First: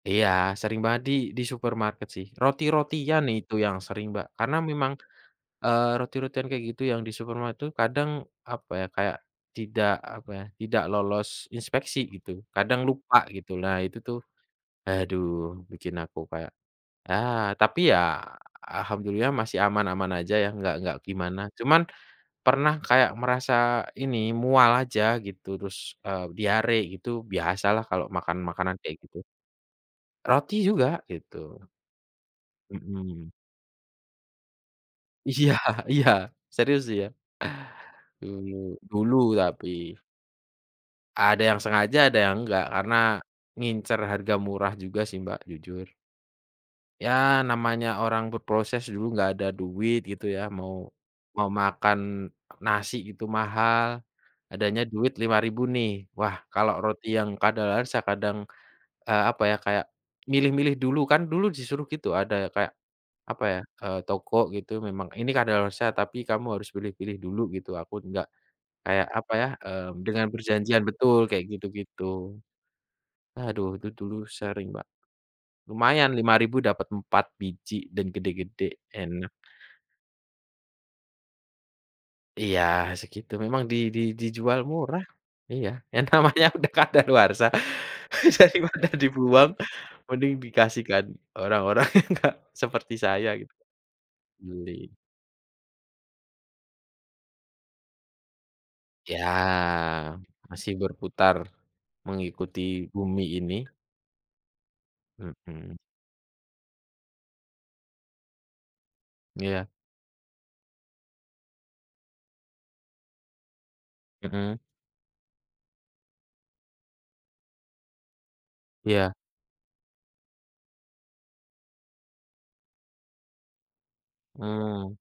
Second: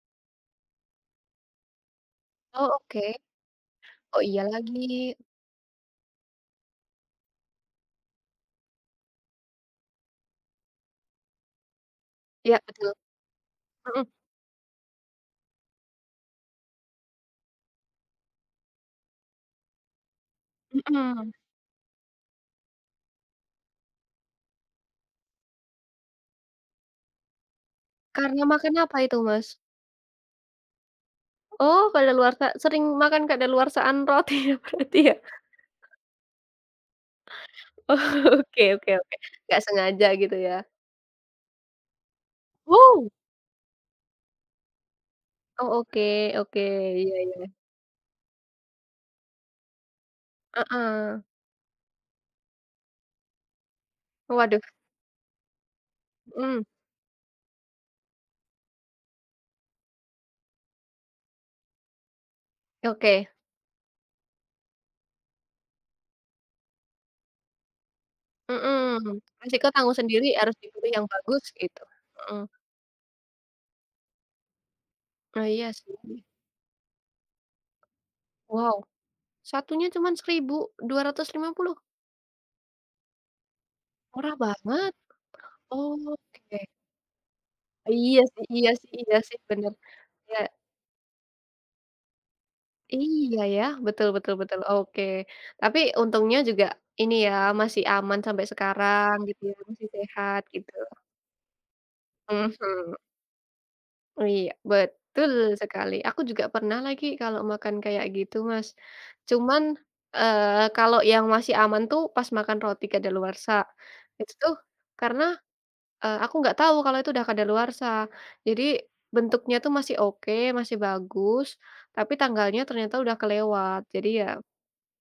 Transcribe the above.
Iya, sering banget di di supermarket sih. Oh, oke. Roti-rotian itu yang sering, Oh, Mbak, iya karena memang, lagi. eee, roti-rotian kayak gitu yang di supermarket tuh kadang, apa ya, kayak tidak, apa ya, tidak lolos inspeksi gitu, Iya, kadang betul, lupa gitu. Nah, itu mhm. tuh aduh bikin aku kayak, ah, tapi ya Alhamdulillah masih aman-aman aja ya, nggak nggak Mmm. gimana. Cuman pernah kayak merasa ini mual aja gitu, terus, eee, diare gitu biasalah kalau makan Karena makan makanan apa kayak itu, gitu. Mas? Roti juga, gitu. Oh, kadaluwarsa. Sering makan Mmm. kadaluwarsaan roti ya, berarti ya? Iya iya. Serius, iya. Oke Mmm, oke oke. dulu Nggak tapi. sengaja gitu ya. Ada yang sengaja, ada yang enggak, karena Wow. ngincer harga murah juga sih, Mbak, Oh, jujur. oke oke. Iya Ya iya. namanya orang berproses dulu nggak ada duit gitu ya, mau Heeh. mau makan nasi itu mahal, Waduh. adanya duit Rp5.000 nih, wah Mhm. kalau roti yang kadaluwarsa kadang, eee, apa ya, kayak milih-milih dulu kan. Dulu disuruh gitu ada kayak, Ya, oke. apa ya, eee, toko gitu, "Memang ini kadaluwarsa tapi kamu harus pilih-pilih dulu," gitu. Aku nggak kayak, Mmm, apa ya, resiko eee, tanggung dengan sendiri, harus perjanjian dipilih yang betul, bagus kayak gitu, gitu-gitu. mhm. Aduh itu dulu sering, Mbak, Oh, iya lumayan sih. Rp5.000 dapat 4 biji dan gede-gede, Wow, enak. satunya cuman Rp1.250? Iya, segitu. Memang di di Murah dijual banget. murah. Iya, ya namanya Oke. udah kadaluwarsa Iya sih iya daripada sih iya sih, dibuang bener. mending Iya. dikasihkan orang-orang yang enggak seperti saya Iya, gitu, ya. Betul betul betul, beli. oke. Tapi untungnya juga ini ya, masih aman sampai sekarang Iya, gitu ya, masih sehat gitu. masih berputar mengikuti Mhm. bumi ini. Oh, iya. Betul Mhm. sekali. Aku juga pernah lagi kalau makan kayak gitu, Mas. Cuman, Iya. eee, kalau yang masih aman tuh pas makan roti kadaluwarsa, itu tuh Mhm. karena, eee, aku nggak tahu kalau itu udah kadaluwarsa, jadi Iya. bentuknya tuh masih oke, masih bagus, tapi tanggalnya ternyata udah kelewat, jadi ya Mmm.